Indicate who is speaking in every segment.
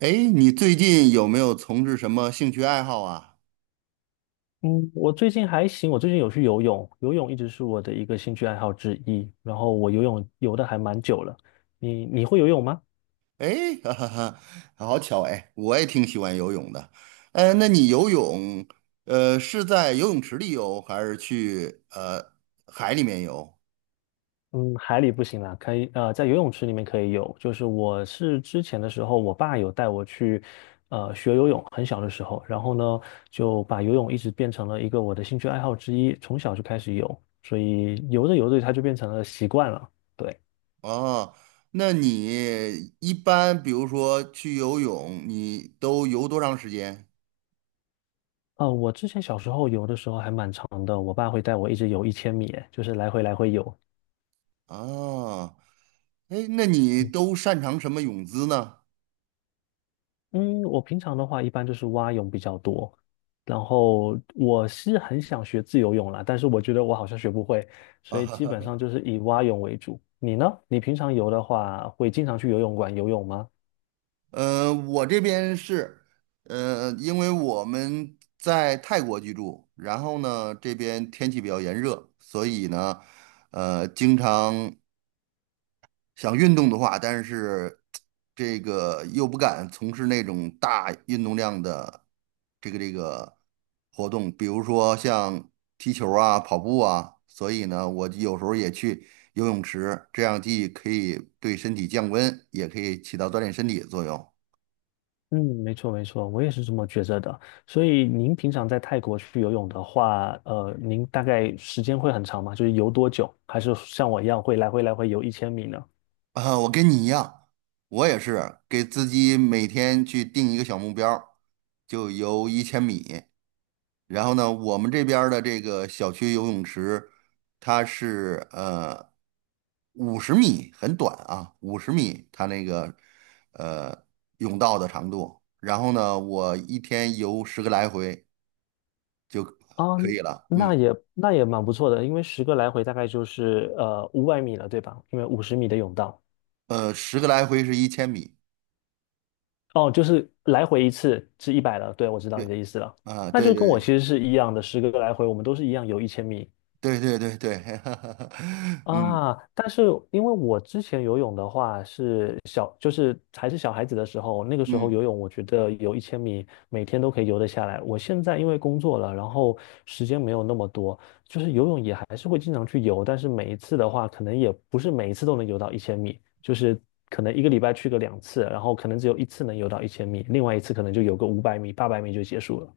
Speaker 1: 哎，你最近有没有从事什么兴趣爱好啊？
Speaker 2: 嗯，我最近还行，我最近有去游泳，游泳一直是我的一个兴趣爱好之一。然后我游泳游的还蛮久了，你会游泳吗？
Speaker 1: 哎，哈哈哈，好巧哎，我也挺喜欢游泳的。呃，那你游泳，呃，是在游泳池里游，还是去海里面游？
Speaker 2: 嗯，海里不行啦，可以在游泳池里面可以游。就是我是之前的时候，我爸有带我去学游泳，很小的时候，然后呢就把游泳一直变成了一个我的兴趣爱好之一，从小就开始游，所以游着游着它就变成了习惯了。对。
Speaker 1: 哦，那你一般比如说去游泳，你都游多长时间？
Speaker 2: 我之前小时候游的时候还蛮长的，我爸会带我一直游一千米，哎就是来回来回游，
Speaker 1: 哦，哎，那你
Speaker 2: 嗯，
Speaker 1: 都擅长什么泳姿呢？
Speaker 2: 嗯我平常的话一般就是蛙泳比较多，然后我是很想学自由泳啦，但是我觉得我好像学不会，
Speaker 1: 啊，
Speaker 2: 所以
Speaker 1: 哈
Speaker 2: 基本
Speaker 1: 哈。
Speaker 2: 上就是以蛙泳为主。你呢？你平常游的话，会经常去游泳馆游泳吗？
Speaker 1: 我这边是，因为我们在泰国居住，然后呢，这边天气比较炎热，所以呢，经常想运动的话，但是这个又不敢从事那种大运动量的这个活动，比如说像踢球啊、跑步啊，所以呢，我有时候也去游泳池，这样既可以对身体降温，也可以起到锻炼身体的作用。
Speaker 2: 嗯，没错没错，我也是这么觉着的。所以您平常在泰国去游泳的话，您大概时间会很长吗？就是游多久？还是像我一样会来回来回游一千米呢？
Speaker 1: 啊，我跟你一样，我也是给自己每天去定一个小目标儿，就游一千米。然后呢，我们这边儿的这个小区游泳池，它是五十米，很短啊，五十米它那个呃泳道的长度。然后呢，我一天游十个来回，
Speaker 2: 啊，
Speaker 1: 可以了。
Speaker 2: 那
Speaker 1: 嗯，
Speaker 2: 也那也蛮不错的，因为十个来回大概就是五百米了，对吧？因为50米的泳道，
Speaker 1: 十个来回是一千米。
Speaker 2: 哦，就是来回一次是100了。对，我知道
Speaker 1: 对，
Speaker 2: 你的意思了，
Speaker 1: 啊，
Speaker 2: 那
Speaker 1: 对
Speaker 2: 就跟我其
Speaker 1: 对
Speaker 2: 实是一样的，十个来回我们都是一样游一千米，
Speaker 1: 对对对对对，嗯
Speaker 2: 啊，但是因为我之前游泳的话是小，就是还是小孩子的时候，那个时候
Speaker 1: 嗯。
Speaker 2: 游泳，我觉得游一千米每天都可以游得下来。我现在因为工作了，然后时间没有那么多，就是游泳也还是会经常去游，但是每一次的话，可能也不是每一次都能游到一千米，就是可能一个礼拜去个两次，然后可能只有一次能游到一千米，另外一次可能就游个五百米、800米就结束了。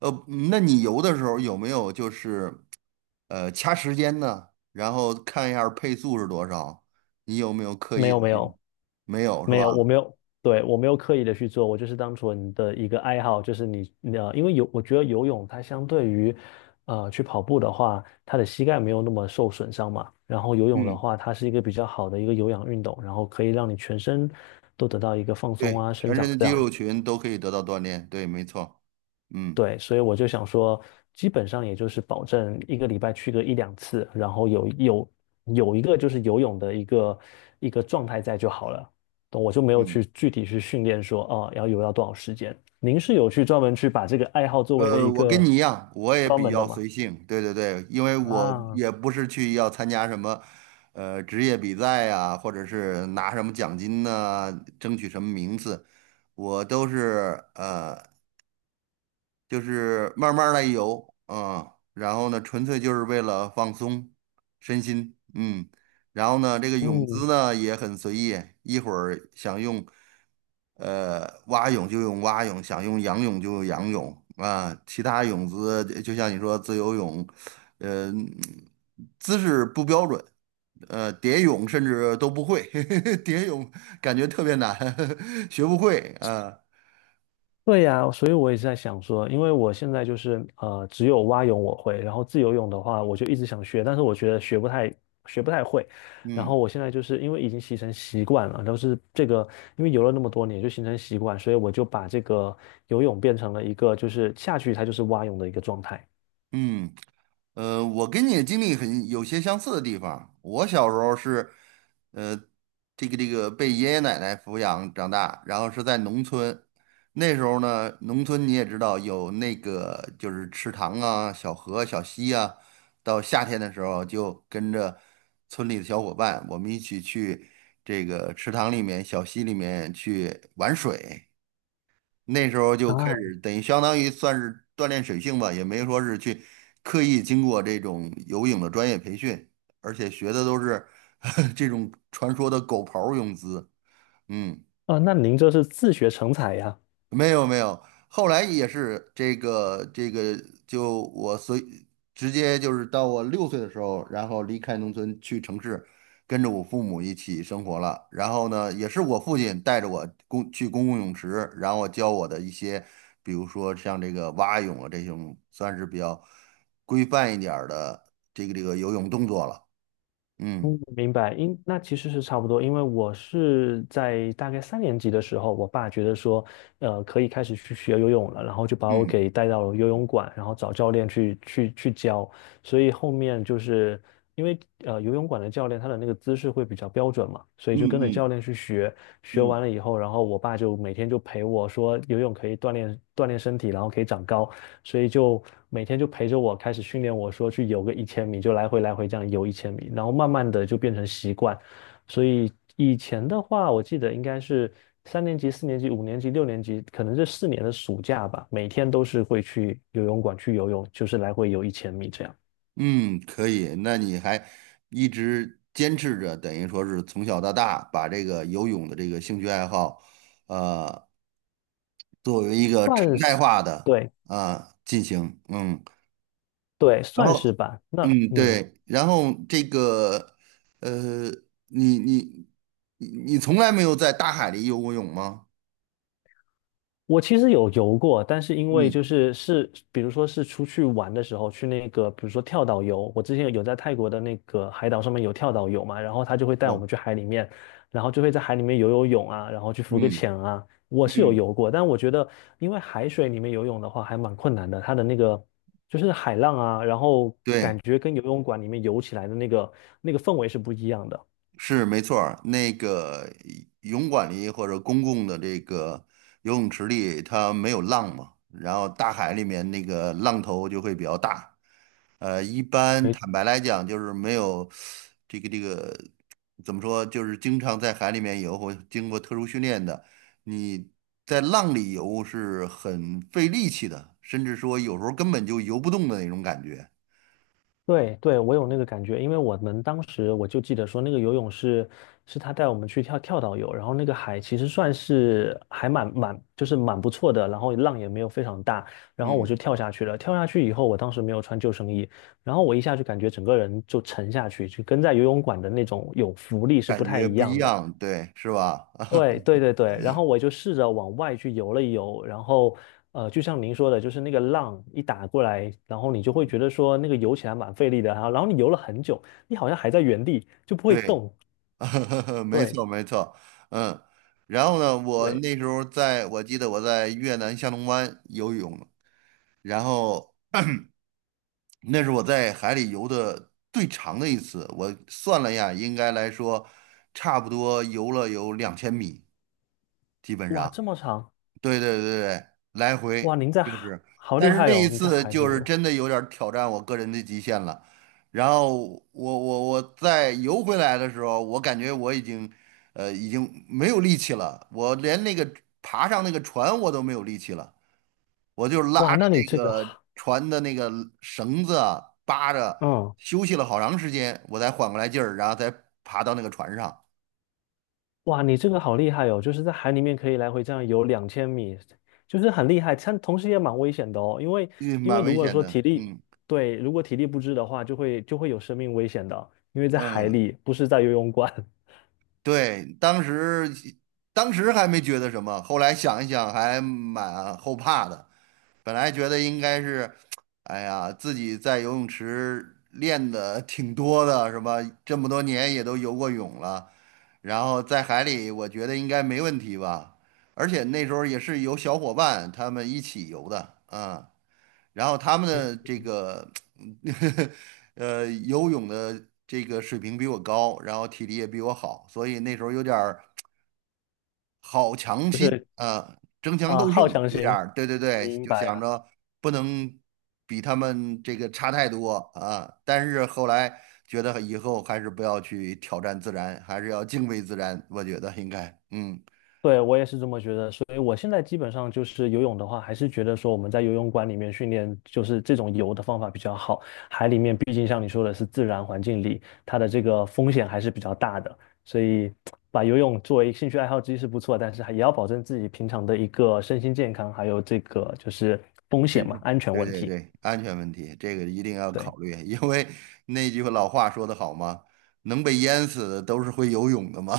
Speaker 1: 呃，那你游的时候有没有就是，掐时间呢？然后看一下配速是多少？你有没有刻
Speaker 2: 没
Speaker 1: 意的
Speaker 2: 有没
Speaker 1: 去？
Speaker 2: 有，
Speaker 1: 没有是
Speaker 2: 没
Speaker 1: 吧？
Speaker 2: 有，我没有，对，我没有刻意的去做，我就是当纯的一个爱好，就是你，你呃，因为游，我觉得游泳它相对于，去跑步的话，它的膝盖没有那么受损伤嘛，然后游泳的
Speaker 1: 嗯，
Speaker 2: 话，它是一个比较好的一个有氧运动，然后可以让你全身都得到一个放松
Speaker 1: 对，
Speaker 2: 啊、生
Speaker 1: 全身
Speaker 2: 长
Speaker 1: 的
Speaker 2: 这
Speaker 1: 肌
Speaker 2: 样，
Speaker 1: 肉群都可以得到锻炼。对，没错。嗯
Speaker 2: 对，所以我就想说，基本上也就是保证一个礼拜去个一两次，然后有一个就是游泳的一个状态在就好了。懂我就没有
Speaker 1: 嗯。
Speaker 2: 去具体去训练说，哦，要游到多少时间。您是有去专门去把这个爱好作为了一
Speaker 1: 我跟
Speaker 2: 个
Speaker 1: 你一样，我也
Speaker 2: 专
Speaker 1: 比
Speaker 2: 门的
Speaker 1: 较
Speaker 2: 吗？
Speaker 1: 随性。对对对，因为我
Speaker 2: 啊，
Speaker 1: 也不是去要参加什么，职业比赛呀、或者是拿什么奖金呐、争取什么名次，我都是呃。就是慢慢来游啊，然后呢，纯粹就是为了放松身心，嗯，然后呢，这个泳姿
Speaker 2: 嗯，
Speaker 1: 呢也很随意，一会儿想用蛙泳就用蛙泳，想用仰泳就用仰泳啊，其他泳姿就像你说自由泳，呃，姿势不标准。蝶泳甚至都不会，蝶泳感觉特别难，学不会啊，
Speaker 2: 对呀，所以我也是在想说，因为我现在就是只有蛙泳我会，然后自由泳的话，我就一直想学，但是我觉得学不太会。然
Speaker 1: 嗯
Speaker 2: 后我现在就是因为已经形成习惯了，都是这个，因为游了那么多年就形成习惯，所以我就把这个游泳变成了一个就是下去它就是蛙泳的一个状态
Speaker 1: 嗯。我跟你的经历很有些相似的地方。我小时候是，呃，被爷爷奶奶抚养长大，然后是在农村。那时候呢，农村你也知道有那个就是池塘啊、小河、小溪啊。到夏天的时候，就跟着村里的小伙伴，我们一起去这个池塘里面、小溪里面去玩水。那时候就开
Speaker 2: 啊
Speaker 1: 始，等于相当于算是锻炼水性吧，也没说是去刻意经过这种游泳的专业培训，而且学的都是 这种传说的狗刨儿泳姿。嗯。
Speaker 2: 啊。那您这是自学成才呀？
Speaker 1: 没有没有，后来也是这个这个，就我随直接就是到我6岁的时候，然后离开农村去城市，跟着我父母一起生活了。然后呢，也是我父亲带着我公去公共泳池，然后教我的一些，比如说像这个蛙泳啊这种，算是比较规范一点儿的游泳动作了。嗯
Speaker 2: 嗯，明白，因那其实是差不多，因为我是在大概三年级的时候，我爸觉得说，可以开始去学游泳了，然后就把我
Speaker 1: 嗯
Speaker 2: 给带到了游泳馆，然后找教练去教，所以后面就是因为游泳馆的教练他的那个姿势会比较标准嘛，所以
Speaker 1: 嗯
Speaker 2: 就跟着教
Speaker 1: 嗯
Speaker 2: 练去学，学完
Speaker 1: 嗯。
Speaker 2: 了以后，然后我爸就每天就陪我说游泳可以锻炼锻炼身体，然后可以长高，所以就每天就陪着我开始训练我说去游个一千米，就来回来回这样游一千米，然后慢慢的就变成习惯。所以以前的话，我记得应该是三年级、4年级、5年级、6年级，可能这四年的暑假吧，每天都是会去游泳馆去游泳，就是来回游一千米这样。
Speaker 1: 嗯，可以。那你还一直坚持着，等于说是从小到大把这个游泳的这个兴趣爱好，呃，作为一个常
Speaker 2: 算
Speaker 1: 态
Speaker 2: 是，
Speaker 1: 化的
Speaker 2: 对
Speaker 1: 啊、进行。嗯，
Speaker 2: 对，
Speaker 1: 然
Speaker 2: 算是
Speaker 1: 后，
Speaker 2: 吧。那
Speaker 1: 嗯，
Speaker 2: 嗯，
Speaker 1: 对，然后这个，呃，你你你从来没有在大海里游过泳吗？
Speaker 2: 我其实有游过，但是因为
Speaker 1: 嗯，
Speaker 2: 就是，比如说是出去玩的时候，去那个，比如说跳岛游，我之前有在泰国的那个海岛上面有跳岛游嘛，然后他就会带我
Speaker 1: 哦，
Speaker 2: 们去海里面，然后就会在海里面游游泳啊，然后去浮个
Speaker 1: 嗯
Speaker 2: 潜啊，我是有
Speaker 1: 嗯，
Speaker 2: 游过，但我觉得因为海水里面游泳的话还蛮困难的，它的那个就是海浪啊，然后感
Speaker 1: 对。
Speaker 2: 觉跟游泳馆里面游起来的那个氛围是不一样的。
Speaker 1: 是没错儿，那个泳馆里或者公共的这个游泳池里，它没有浪嘛，然后大海里面那个浪头就会比较大。一般坦白来讲，就是没有这个这个怎么说，就是经常在海里面游或经过特殊训练的，你在浪里游是很费力气的，甚至说有时候根本就游不动的那种感觉。
Speaker 2: 对对，我有那个感觉，因为我们当时我就记得说，那个游泳是他带我们去跳岛游，然后那个海其实算是还就是蛮不错的，然后浪也没有非常大，然后我就
Speaker 1: 嗯，
Speaker 2: 跳下去了。跳下去以后，我当时没有穿救生衣，然后我一下就感觉整个人就沉下去，就跟在游泳馆的那种有浮力是不
Speaker 1: 感
Speaker 2: 太
Speaker 1: 觉
Speaker 2: 一
Speaker 1: 不一
Speaker 2: 样的。
Speaker 1: 样，对，是吧？
Speaker 2: 对对对对，然后我就试着往外去游了游，然后就像您说的，就是那个浪一打过来，然后你就会觉得说那个游起来蛮费力的，然后你游了很久，你好像还在原地就不会
Speaker 1: 对，
Speaker 2: 动。
Speaker 1: 没
Speaker 2: 对
Speaker 1: 错，没错，嗯，然后呢，我
Speaker 2: 对，
Speaker 1: 那时候在，我记得我在越南下龙湾游泳，然后那是我在海里游的最长的一次，我算了一下，应该来说，差不多游了有2000米，基本
Speaker 2: 哇，
Speaker 1: 上。
Speaker 2: 这么长，
Speaker 1: 对。来
Speaker 2: 哇，
Speaker 1: 回
Speaker 2: 您在
Speaker 1: 就
Speaker 2: 海
Speaker 1: 是，
Speaker 2: 好
Speaker 1: 但
Speaker 2: 厉
Speaker 1: 是
Speaker 2: 害
Speaker 1: 那
Speaker 2: 哦，
Speaker 1: 一
Speaker 2: 你在
Speaker 1: 次
Speaker 2: 海
Speaker 1: 就
Speaker 2: 里
Speaker 1: 是
Speaker 2: 游，
Speaker 1: 真的有点儿挑战我个人的极限了。然后我再游回来的时候，我感觉我已经，已经没有力气了，我连那个爬上那个船我都没有力气了，我就
Speaker 2: 哇，
Speaker 1: 拉着
Speaker 2: 那你
Speaker 1: 那
Speaker 2: 这个，
Speaker 1: 个船的那个绳子啊扒着，
Speaker 2: 嗯
Speaker 1: 休息了好长时间，我才缓过来劲儿，然后再爬到那个船上，
Speaker 2: 哇，你这个好厉害哦！就是在海里面可以来回这样游2000米，就是很厉害，但同时也蛮危险的哦。因为
Speaker 1: 嗯，
Speaker 2: 因为
Speaker 1: 蛮
Speaker 2: 如
Speaker 1: 危
Speaker 2: 果
Speaker 1: 险
Speaker 2: 说体
Speaker 1: 的，
Speaker 2: 力，
Speaker 1: 嗯
Speaker 2: 对，如果体力不支的话，就会有生命危险的。因为在海
Speaker 1: 嗯。
Speaker 2: 里，不是在游泳馆，
Speaker 1: 对，当时还没觉得什么，后来想一想还蛮后怕的。本来觉得应该是，哎呀，自己在游泳池练的挺多的，是吧？这么多年也都游过泳了，然后在海里，我觉得应该没问题吧。而且那时候也是有小伙伴他们一起游的，啊，然后他们的这个 游泳的这个水平比我高，然后体力也比我好，所以那时候有点儿好强
Speaker 2: 就
Speaker 1: 心
Speaker 2: 是
Speaker 1: 啊，争强
Speaker 2: 啊、
Speaker 1: 斗胜，
Speaker 2: 好强
Speaker 1: 有点
Speaker 2: 行，
Speaker 1: 儿对对对，
Speaker 2: 明
Speaker 1: 就
Speaker 2: 白
Speaker 1: 想
Speaker 2: 了。
Speaker 1: 着不能比他们这个差太多啊。但是后来觉得以后还是不要去挑战自然，还是要敬畏自然，我觉得应该嗯。
Speaker 2: 对，我也是这么觉得，所以我现在基本上就是游泳的话，还是觉得说我们在游泳馆里面训练，就是这种游的方法比较好。海里面毕竟像你说的是自然环境里，它的这个风险还是比较大的，所以把游泳作为兴趣爱好之一是不错，但是还也要保证自己平常的一个身心健康，还有这个就是风险
Speaker 1: 真
Speaker 2: 嘛，
Speaker 1: 是，
Speaker 2: 安全
Speaker 1: 对
Speaker 2: 问
Speaker 1: 对
Speaker 2: 题。
Speaker 1: 对，安全问题这个一定要
Speaker 2: 对，
Speaker 1: 考虑，因为 那句老话说得好嘛，能被淹死的都是会游泳的嘛，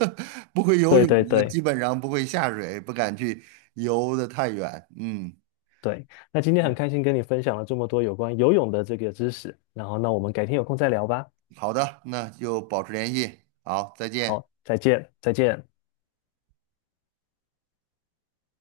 Speaker 1: 不会游
Speaker 2: 对
Speaker 1: 泳
Speaker 2: 对
Speaker 1: 的
Speaker 2: 对
Speaker 1: 基本上不会下水，不敢去游的太远。嗯
Speaker 2: 对。那今天很
Speaker 1: 嗯。
Speaker 2: 开心跟你分享了这么多有关游泳的这个知识，然后那我们改天有空再聊吧。
Speaker 1: 好的，那就保持联系，好，再见。
Speaker 2: 好，再见，再见。